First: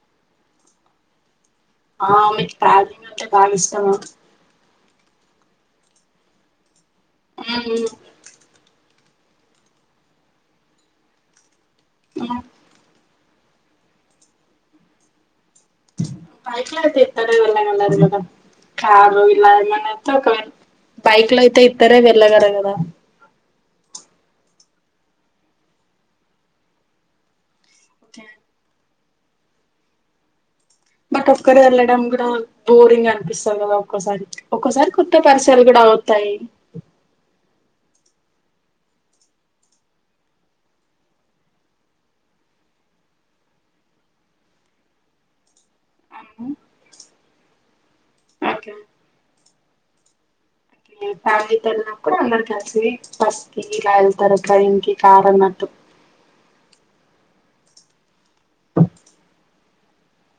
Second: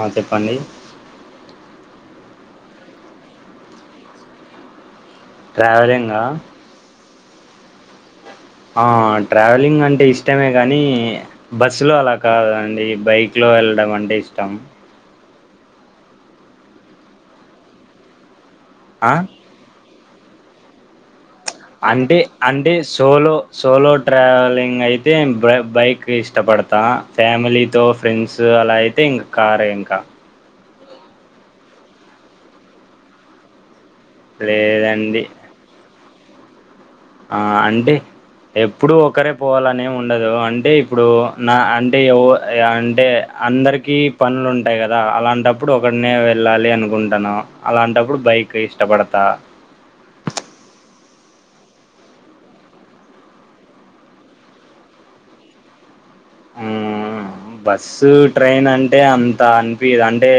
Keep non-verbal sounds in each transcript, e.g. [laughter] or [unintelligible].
ఆ చెప్పండి ఆ మీకు ట్రావెలింగ్ అంటే భాగ ఇష్టమా ట్రావెలింగ్ హా హమ్ మ్మ ట్రావెలింగ్ అంటే ఇష్టమే కానీ బస్సులో అలా ఉమ్. కాదండి బైక్ బైకులో వెళ్ళడం అంటే ఇష్టం బైక్ లో అయితే ఇతడ వెళ్ళల్దు కధ ఆ కారు ఇలా ఏమన్నా అయితే ఒకవేళ బైక్ లో అయితే ఇద్దరే అంటే వెళ్ళగలరు అంటే కదా సోలో సోలో ట్రావెలింగ్ అయితే బై బైక్ ఇష్టపడతా ఫ్యామిలీతో ఓకే. ఫ్రెండ్స్ అలాయి తే కారే ఇంకా బట్ ఒకరే వెళ్ళడం కూడా బోరింగ్ అనిపిస్తుంది కదా ఒక్కసారి ఒక్కసారి కొత్త లేదండి పరిసలు కూడా అవుతాయి ఆ అంటే ఎప్పుడు ఒకరే పోవాలనిమి ఉండదు అంటే ఇప్పుడు నా అంటే యావే అంటే అందరికి పనులు ఉంటాయి కదా అలాంటప్ అప్పుడు ఒకడినే అవును. వెళ్ళాలి అనుకుంటాను అలాంటప్పుడు బైక్ ఓకే ఇష్టపడతా ఫ్యామిలీ తో వెళ్ళినప్పుడు అందరు కలిసి ఫస్ట్ కి ఇలా వెళ్తారు ట్రైన్ కి కార అన్నట్టు ఉ ఆ బస్సు ట్రైన్ అంటే అంత అనిపియ్యదు అంటే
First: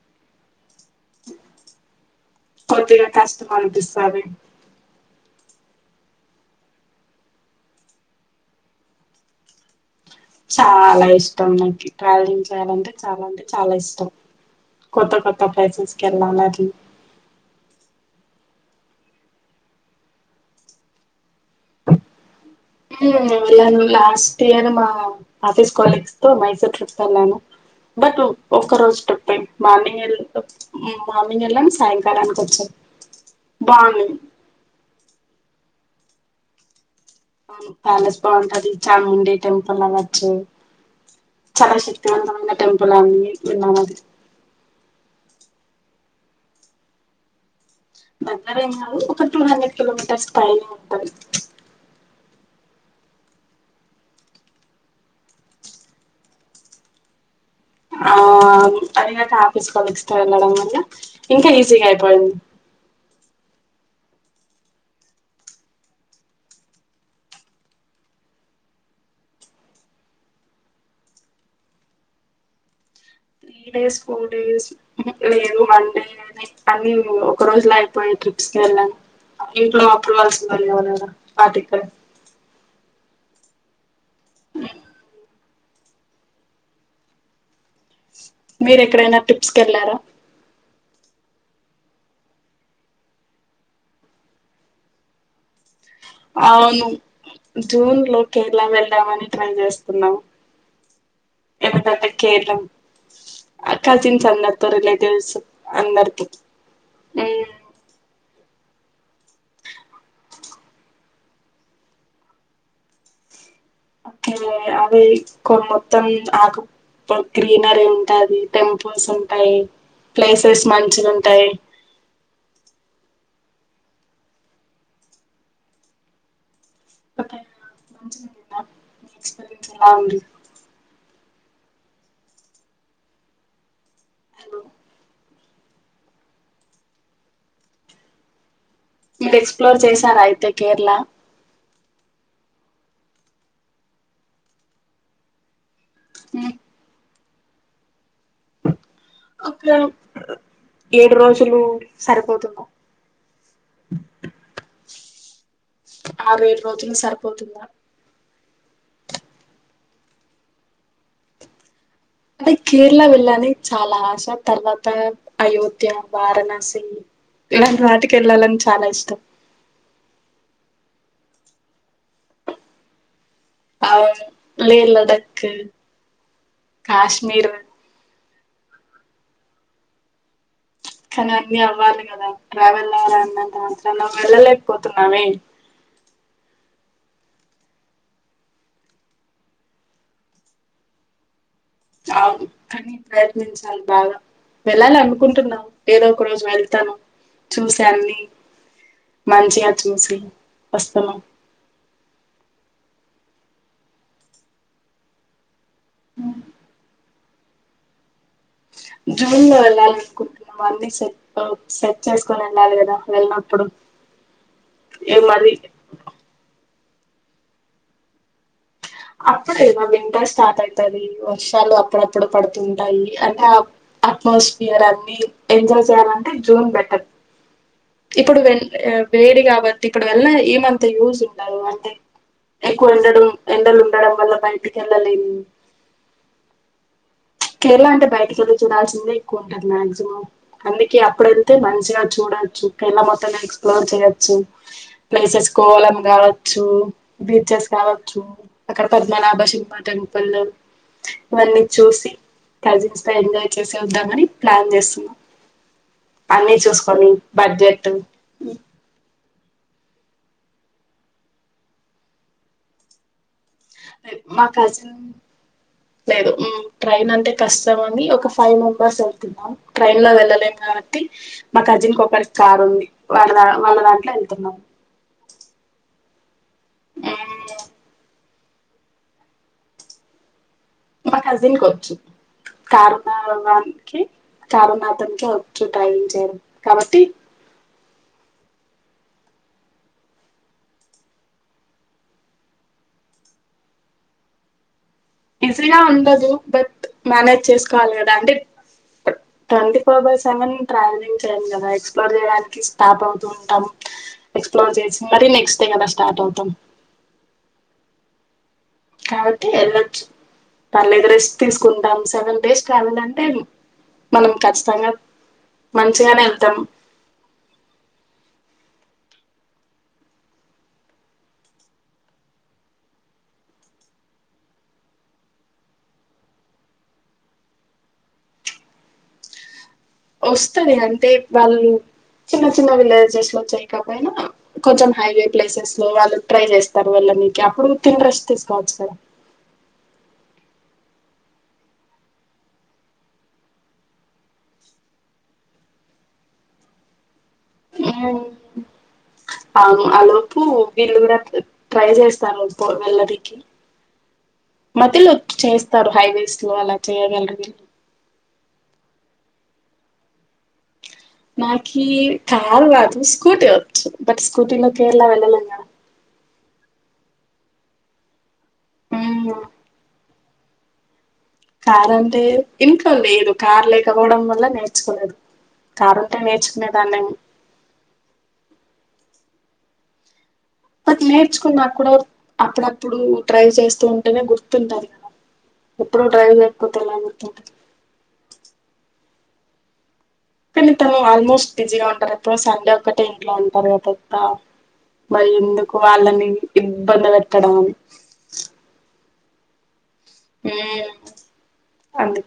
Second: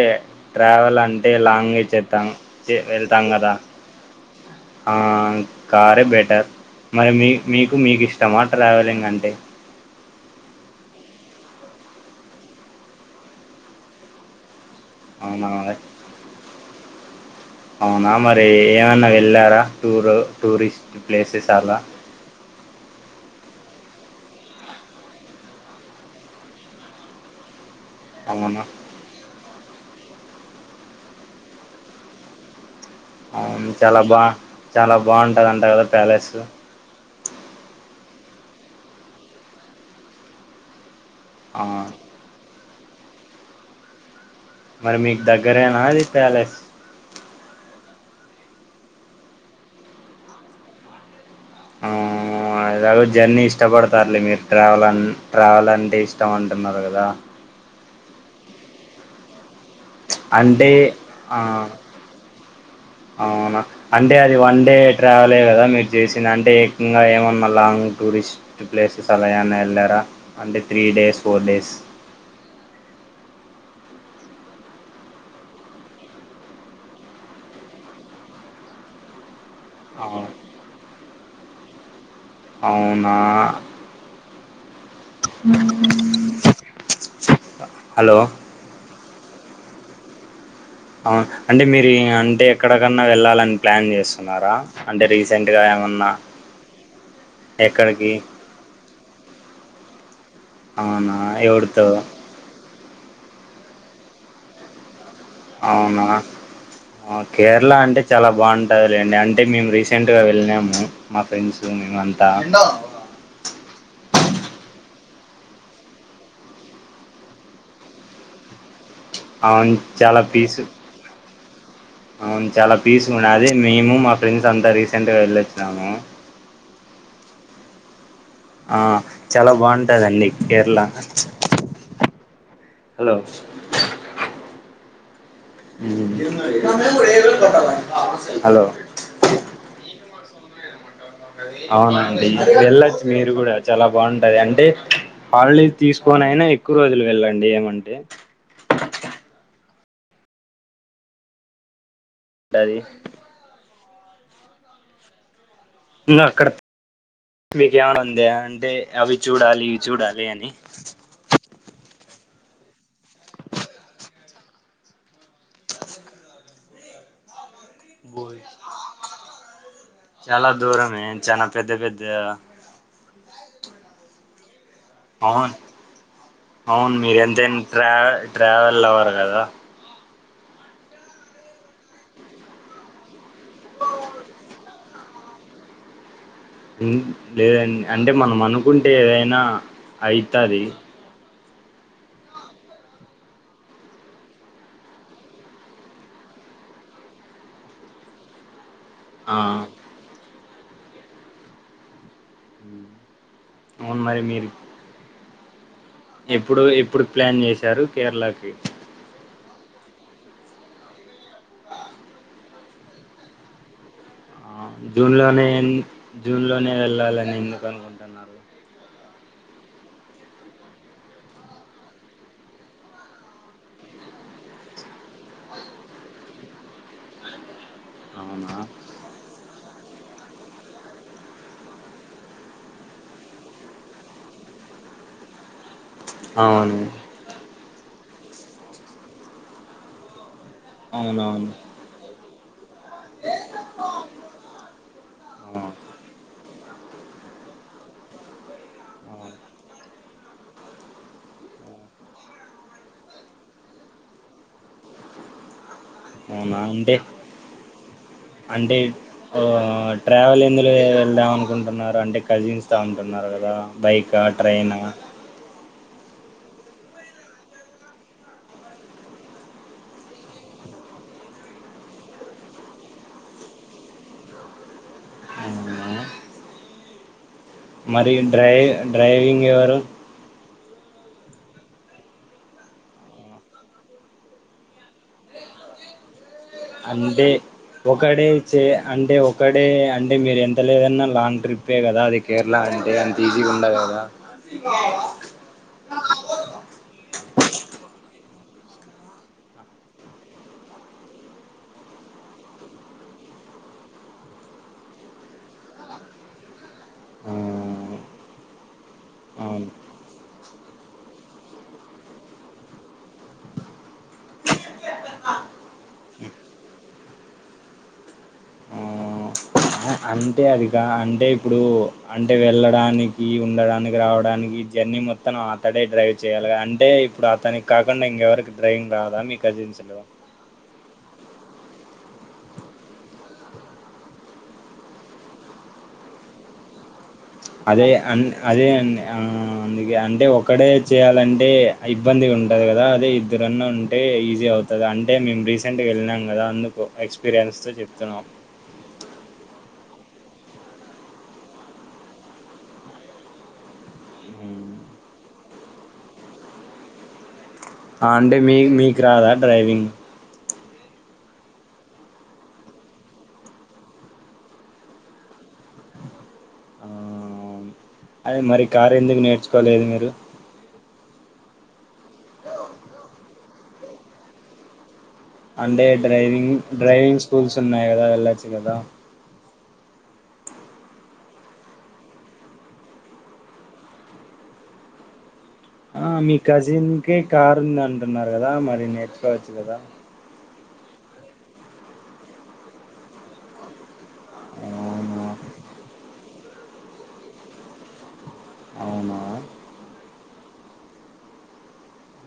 ట్రావెల్ అంటే లాంగ్వేజ్ చేస్తాం కొద్దిగా వెళ్తాం కష్టం కదా అనిపిస్తది ఆ కారే బెటర్ మరి మీ మీకు మీకు ఇష్టమా ట్రావెలింగ్ అంటే చాలా ఇష్టం నాకి ట్రావెలింగ్ చేయాలంటే చాలా అంటే చాలా ఇష్టం. కొత్త కొత్త అవునా ప్లేసెస్ కి వెళ్ళాం మది అవునా మరి ఏమన్నా వెళ్ళారా టూర్ టూరిస్ట్ ప్లేసెస్ అలా న లాస్ట్ ఇయర్ మా ఆఫీస్ కొలిగ్స్ తో మైసూర్ ట్రిప్ వెళ్ళాను. బట్ అవునా ఒక రోజు టిప్పే మార్మింగ్ వేల్ మార్మింగ్ వెళ్ళాం సాయంకాలానికి వచ్చారు అవును చాలా బా చాలా బాగుంటది అంటా కదా ప్యాలెసు ఆవును ప్యాలెస్ బాగుంటది చాముండి టెంపుల్ అవొచు ఆ చాలా శక్తివంతమైన టెంపుల్ అని విన్నామ మరి మీకు దగ్గరేనా అది ప్యాలెస్ దగ్గరేం కాదు. ఒక టూ హండ్రెడ్ కిలోమీటర్స్ పైనే ఉంటది. ఆ ఎలాగో జర్నీ ఇష్టపడతారులే మీరు ట్రావెల్ అన్ ట్రావెల్ అంటే ఇష్టం అంటున్నారు కదా ఆ పదిగంటల ఆఫీస్ కలిస్ తో వెళ్ళడం అంటే వల్ల ఆ ఇంకా ఈజీగా అయిపోయింది అవునా అంటే అది వన్ డే ట్రావెల్ ఏ కదా మీరు చేసింది. అంటే ఇంగా ఏమన్నా లాంగ్ టూర్ టూరిస్ట్ ప్లేసెస్ అలా ఏవన్నా వెళ్ళారా అంటే three days, four days. Three days four days లేదు. వన్ డే అన్ని ఒక రోజులా అయిపోయాయి ట్రిప్స్. వెళ్ళాలి ఇంట్లో అప్పుడు వలసి వాళ్ళు ఎవ్వాలద పాటిక్క అవునా హలో మీరు ఎక్కడైనా ట్రిప్స్ కి వెళ్ళారా అవు అంటే మీరు అంటే ఎక్కడకన్నా వెళ్ళాలని ప్లాన్ చేస్తున్నారా అంటే రీసెంట్ అవును జూన్ ఎక్కడికి లో కేరళ వెళదామని ట్రై చేస్తున్నాము. అవునా ఎవడుతో ఆ కజన్స్ అందరితో రిలేట్ అవునా ఉమ్, కేరళ అంటే చాలా బాగుంటుందలేండి. అంటే మేము రీసెంట్గా వెళ్ళినాము. మా ఫ్రెండ్స్ మేము అంతా. అకే యాభై కొ మొత్తం ఆగ ఇప్పుడు గ్రీనరీ ఉంటాది. టెంపుల్స్ ఉంటాయి. అవును చాలా పీస్ ప్లేసెస్ మంచిగ ఉంటాయి అవును చాలా పీస్ ఉన్నా అది మేము మా ఫ్రెండ్స్ అంతా రీసెంట్ గా వెళ్ళొచ్చినాము. పత ఆ చాలా బాగుంటదండి కేరళ హలో హలో హలో మీరు ఎక్స్ప్లోర్ చేసారా అయితే కేరళ అవునండి వెళ్ళొచ్చు. మీరు కూడా చాలా బాగుంటది. అంటే పళ తీసుకోనైనా ఎక్కువ రోజులు వెళ్ళండి ఏమంటే అక్కడ ఏడు రోజులు సరిపోతుంద అది ఇగ అక్కడ రోజులు సరిపోతుందా మికమైన ఉంద అంటే అవి చూడాలి ఇవి చూడాలి అని అదే కేరళ వెళ్ళలి అని చాలా ఆశ తర్వాత అయోధ్య, వారణాసి. ఇలాంటి వాటిక వెళ్ళాలని చాలా ఇష్టం. చాలా దూరమే చానా పెద్ద పెద్ద అవును లే లడక్ అవును అవును మీరు కాశ్మీర్ ఎంతైనా ట్రా ట్రావెల్ అవ్వరు కదా కానీ అన్నీ అవ్వాలి కదా ట్రావెల్ అవ్వాలన్నంత మాత్రన వెళ్ళలేకపోతున్నామ లేదండి అంటే మనం అనుకుంటే ఏదైనా అవుతుంది కానీ ప్రయత్నించాలి బాగా వెళ్ళాలి అనుకుంటున్నాం ఏదో ఒక రోజు వెళ్తాను చూస్తా అన్ని ఆ మంచిగ చూసి వస్తన్నం అవును మరి మీరు ఎప్పుడు ఎప్పుడు ప్లాన్ చేశారు కేరళకి జూ అది వెళ్ళాలనుకుంటున్నాము అన్ని సెట్ సెట్ చేసుకుని వెళ్ళాలి కదా వెళ్ళినప్పుడు ఆ జూన్ ఏ లోనే మరి ఎ జూన్ లోనే వెళ్ళాలని ఎందుకు అనుకుంటున్నారు అప్పుడేదో వింటర్ స్టార్ట్ అవుతది వర్షాలు అప్పుడప్పుడు పడుతుంటాయి అంటే అప్ అట్మస్ఫియర్ అన్ని ఎంజాయ్ చేయాలంటే జూన్ బెటర్ ఇప్పుడు అవునా వె వేడి కాబ ఇప్పుడు వెల్ల ఏమంతా యూస ఉండదు అంటే ఎక్కువ ఉండడు ఎండలు ఉండడం వల్ల బయటికి వెళ్ళలేదు అవును కేరళ అంటే బయటకెళ్ళి చూడాల్సిందే ఎక్కువ ఉంటది మాక్సిమం అందుకే అవునవును అప్పుడెళ్తే మంచిగా చూడచ్చు కేరళ మొత్తం ఎక్స్ప్లోర్ చేయొచ్చు ప్లేసెస్ ఆ కోలం కావచ్చు బీచెస్ కావచ్చు అక్కడ ఆ, పద్మనాభ సింహ టెంపుల్ ఇవన్నీ చూసి కజిన్స్ తో ఎంజాయ్ చేసే వద్దామని ప్లాన్ చేస్తున్నాం అన్నీ అవునా అంటే చూసుకోని బర్త్డే అట్ అంటే ట్రావెల్ ఎందులో వెళ్దాం అనుకుంటున్నారు అంటే కలిస్తామంటున్నారు కదా బైకా, మా ట్రైనా కజిన్ లేదు ట్రైన్ అంటే కష్టం అని ఒక ఫైవ్ మెంబర్స్ వెళ్తున్నాం ట్రైన్ లో వెళ్ళలేకా బట్టి మా కజిన్ కు ఒకరికి కార్ ఉంది వాళ్ళ వాళ్ళ దాంట్లో వెళ్తున్నాము అవునా [unintelligible] మరి డ్రై డ్రైవింగ్ ఎవరు మా కజిన్ కి వచ్చు కారు ఉన్న వానికి కారు మాత్రంకే వచ్చు డ్రైవింగ్ చేయడం కాబట్టి అంటే ఒకడే చే అంటే ఒకడే అంటే మీరు ఎంత లేదన్నా లాంగ్ ట్రిప్పే కదా అది కేరళ ఏ అంత ఈజీగా ఉండదు కదా ఈజీగా ఉండదు బట్ మేనేజ్ చేసుకోవాలి కదా అంటే twenty four by seven travelling చేయం కదా ఎక్స్ప్లోర్ చేయడానికి స్టాప్ అవుతూ ఉంటాం ఎక్స్ప్లోర్ చేసి మరీ నెక్స్ట్ డే కదా స్టార్ట్ అవుతాం ఆ కాబట్టి అవును వెళ్ళొచ్చు పర్లేదు రెస్ట్ తీసుకుంటాం సెవెన్ డేస్ ట్రావెల్ అంటే మనం ఖచ్చితంగా మంచిగానే వెళ్తాం ఆ అంటే అదిగా అంటే ఇప్పుడు అంటే వెళ్ళడానికి ఉండడానికి రావడానికి జన్ ని మొత్తం అతడే డ్రైవ్ చేయాలగా అంటే ఇప్పుడు అతనికి కాకుండా ఇంకెవరి డ్రైవింగ్ రాదా మీ కసిన్స్ వస్తుంది అంటే వాళ్ళు చిన్న చిన్న విలేజెస్ లో చేయకపోయినా కొంచెం హైవే ప్లేసెస్ లో వాళ్ళు డ్రైవ్ చేస్తారు వాళ్ళ మీ అదే అ అదే అండి ఆ అందుకే అంటే ఒకడే చేయాలంటే ఇబ్బందిగా ఉంటుంది కదా అదే ఇద్దరన్న ఉంటే ఈజీ అవుతుంది అంటే మేము రీసెంట్గా వెళ్ళినాం కదా అందుకు ఎక్స్పీరియన్స్ తో చెప్తున్నాం ఆ లోపు వీళ్ళు కూడా ట్రై చేస్తారు వెళ్ళడికి ఉమ్. మధ్యలో చేస్తారు హైవేస్ లో అలా చేయ్యగలరు వీళ్ళు అండి మీకు మీకు రాదా డ్రైవింగ్ నాకి కార్ రాదు స్కూటీ వచ్చు బట్ స్కూటీలో కేరళ వెళ్ళలేం కదా ఆ అదే మరి కారు ఎందుకు కదా నేర్చుకోలేదు మీరు కార్ అంటే ఇంట్లో లేదు కార్ లేకపోవడం వల్ల నేర్చుకోలేదు అంటే కారు ఉంటే డ్రైవింగ్ నేర్చుకునేదాన్నేమో డ్రైవింగ్ స్కూల్స్ ఉన్నాయి కదా వెళ్ళొచ్చు కదా అట్ల నేర్చుకున్నా కూడా అప్పుడప్పుడు డ్రైవ్ చేస్తూ ఉంటేనే గుర్తుంటది ఎప్పుడూ ఆ డ్రైవ్ మీ చేయకపోతే ఎలా కజిన్కి గుర్తుంటది కార్ ఉందాంటున్నారు కదా మరి నేర్చుకోవచ్చు కదా కానీ తను ఆల్మోస్ట్ బిజీగా ఉంటారు ఎప్పుడు సండే ఒక్కటే ఇంట్లో ఉంటారు కదా ఆ అవునా మళ్ళీ ఎందుకు వాళ్ళని ఇబ్బంది పెట్టడం అని అవునా ఉమ్ అందు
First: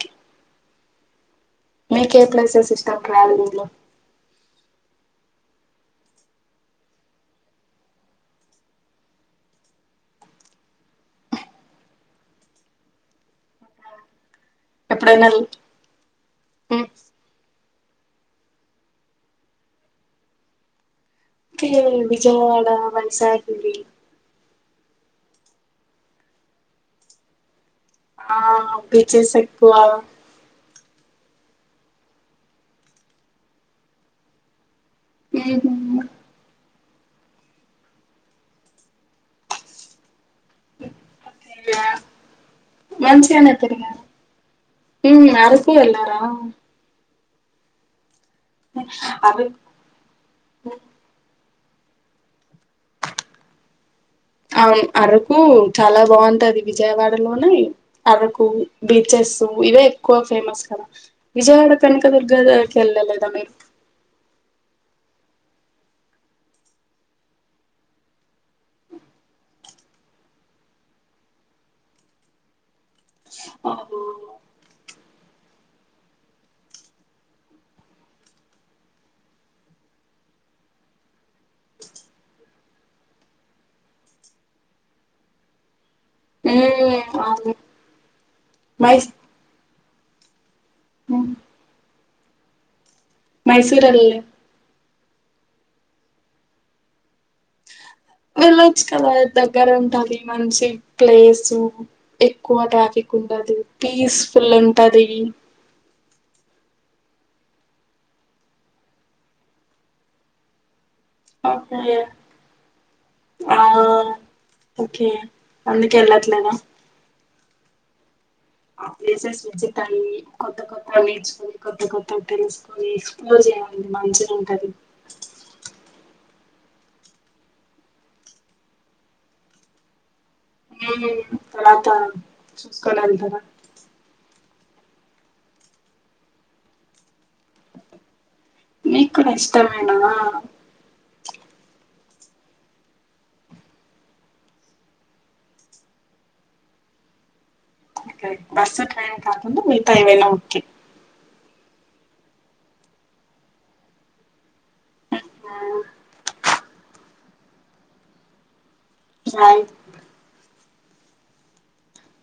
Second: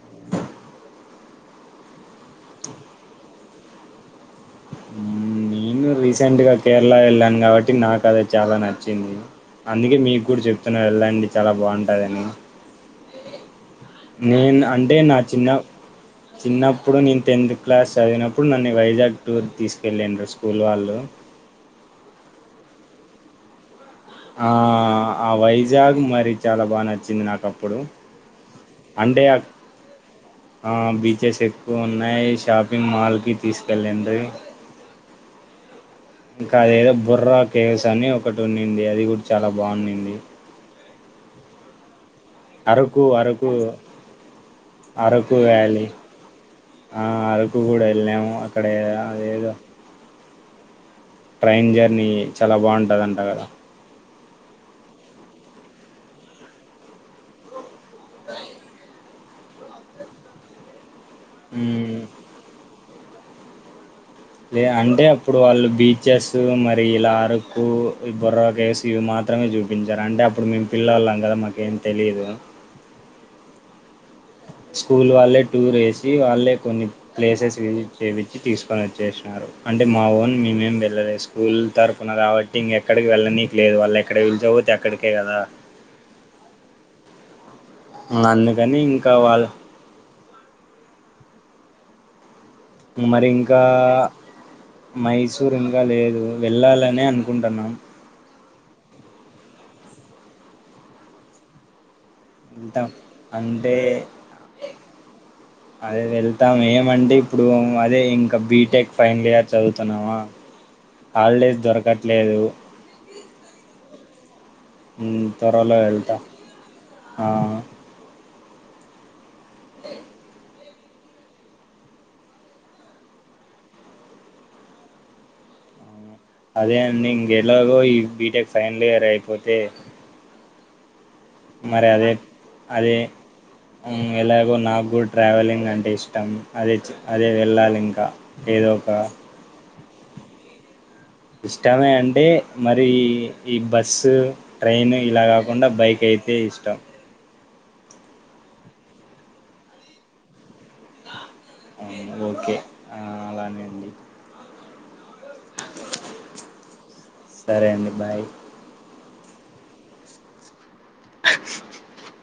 మీకు ఏ ప్లేసెస్ ఇష్టం ట్రావెలింగ్ లో ఉమ్ నేను రీసెంట్ గా కేరళ వెళ్ళాను కాబట్టి నాకు అదే చాలా నచ్చింది అందుకే మీకు కూడా చెప్తున్నా వెళ్ళండి చాలా బాగుంటాదని అ నేను అంటే నా చిన్న మ్మ్ చిన్నప్పుడు నేను టెన్త్ కు క్లాస్ చదివినప్పుడు నన్ను వైజాగ్ టూర్ కి తీసుకెళ్ళిండ్రు స్కూల్ వాళ్ళు ఉమ్ విజయవాడ వైశాగ్విటి ఆ వైజాగ్ మరి చాలా బాగా నచ్చింది నాకు అప్పుడు ఆ అంటే బీచెస్ ఎక్కువ ఆ బీచెస్ ఎక్కువ ఉన్నాయి షాపింగ్ మాల్ కి తీసుకెళ్ళండ్రి ఉహూ ఇంకా అదేదో బుర్రా కేవ్స్ అని ఒకటి ఉన్నింది అది కూడా చాలా బాగున్నింది అేవ అరకు అరకు మంచిగనే తిరిగారు ఉమ్ అరకు వెళ్ళారా ఆ అరకు కూడా వెళ్ళాము అక్కడ అదేదో ఉమ్ ట్రైన్ జర్నీ చాలా బాగుంటుందంట కదా అవును అరకు చాలా బాగుంటది విజయవాడలోనే అరకు బీచెస్ ఇవే ఎక్కువ ఫేమస్ కదా విజయవాడ మ్మ్. కనకదుర్గ వెళ్ళ లేదా మీరు లే అంటే అప్పుడు వాళ్ళు బీచెస్ మరి ఇలా అరకు బొర్రా కేవ్స్ ఇవి మాత్రమే చూపించారు అంటే అప్పుడు మేము పిల్లోల్లం కదా మాకేం తెలీదు అహో స్కూల్ వాళ్ళే టూర్ వేసి వాళ్ళే కొన్ని ప్లేసెస్ విజిట్ చేపించి తీసుకొని వచ్చేసినారు అంటే మా ఓన్ మేమేం వెళ్ళలేదు స్కూల్ తరపున కాబట్టి ఇంకా ఎక్కడికి వెళ్ళనీయట్లేదు వాళ్ళు ఎక్కడి పిల్చా కపోతే అక్కడికే కదా ఉమ్ అవును అందుకని ఇంకా వాళ్ళ ఉమ్ మరి ఇంకా వెళ్ళలే మైస్ సురు ఇంకా లేదు వెళ్ళాలనే అనుకుంటున్నాం వెళ్ళొచ్చు కదా దగ్గర ఉంటాది మంచి ప్లేసు ఎక్కువ వెళ్తాం ట్రాఫిక్ ఉండదు అంటే పీస్ఫుల్ ఉంటది అదే వెళ్తాము ఏమంటే ఇప్పుడు అదే ఇంకా బీటెక్ ఫైనల్ ఇయర్ చదువుతున్నావా, హాలిడేస్ ఓకే దొరకట్లేదు, ఆ ఓకే త్వరలో అందుకే వెళ్తా వెళ్ళట్లేదా లేసస్ విజేతాయి కొత్త కొ నేర్చుకొని కొత్త కొత్తగా తెలుసుకొని ఎక్స్ప్లోర్ చేయాలి మంచిగా ఉంటది. [unintelligible] అదే అండి ఇంకెలాగో ఈ బీటెక్ ఫైనల్ ఇయర్ అయిపోతే, ఆ మరి అదే అదే ఉ ఎలా సో నాకు కూడా ట్రావెలింగ్ అంటే ఇష్టం అదే అదే వెళ్ళాలి ఇంకా ఏదో ఒక పోయినమా ఇష్టమే అంటే మరి ఈ బస్సు ట్రైన్ ఇలా కాకుండా బైక్ అయి అయితే ఇష్టం ఓకే బస్సు ట్రెన్ కాకుండా మీతాయివెళ్లడం ఓకే ఓకే అలానే అండి ఆ సరే అండి బాయ్ సై [unintelligible]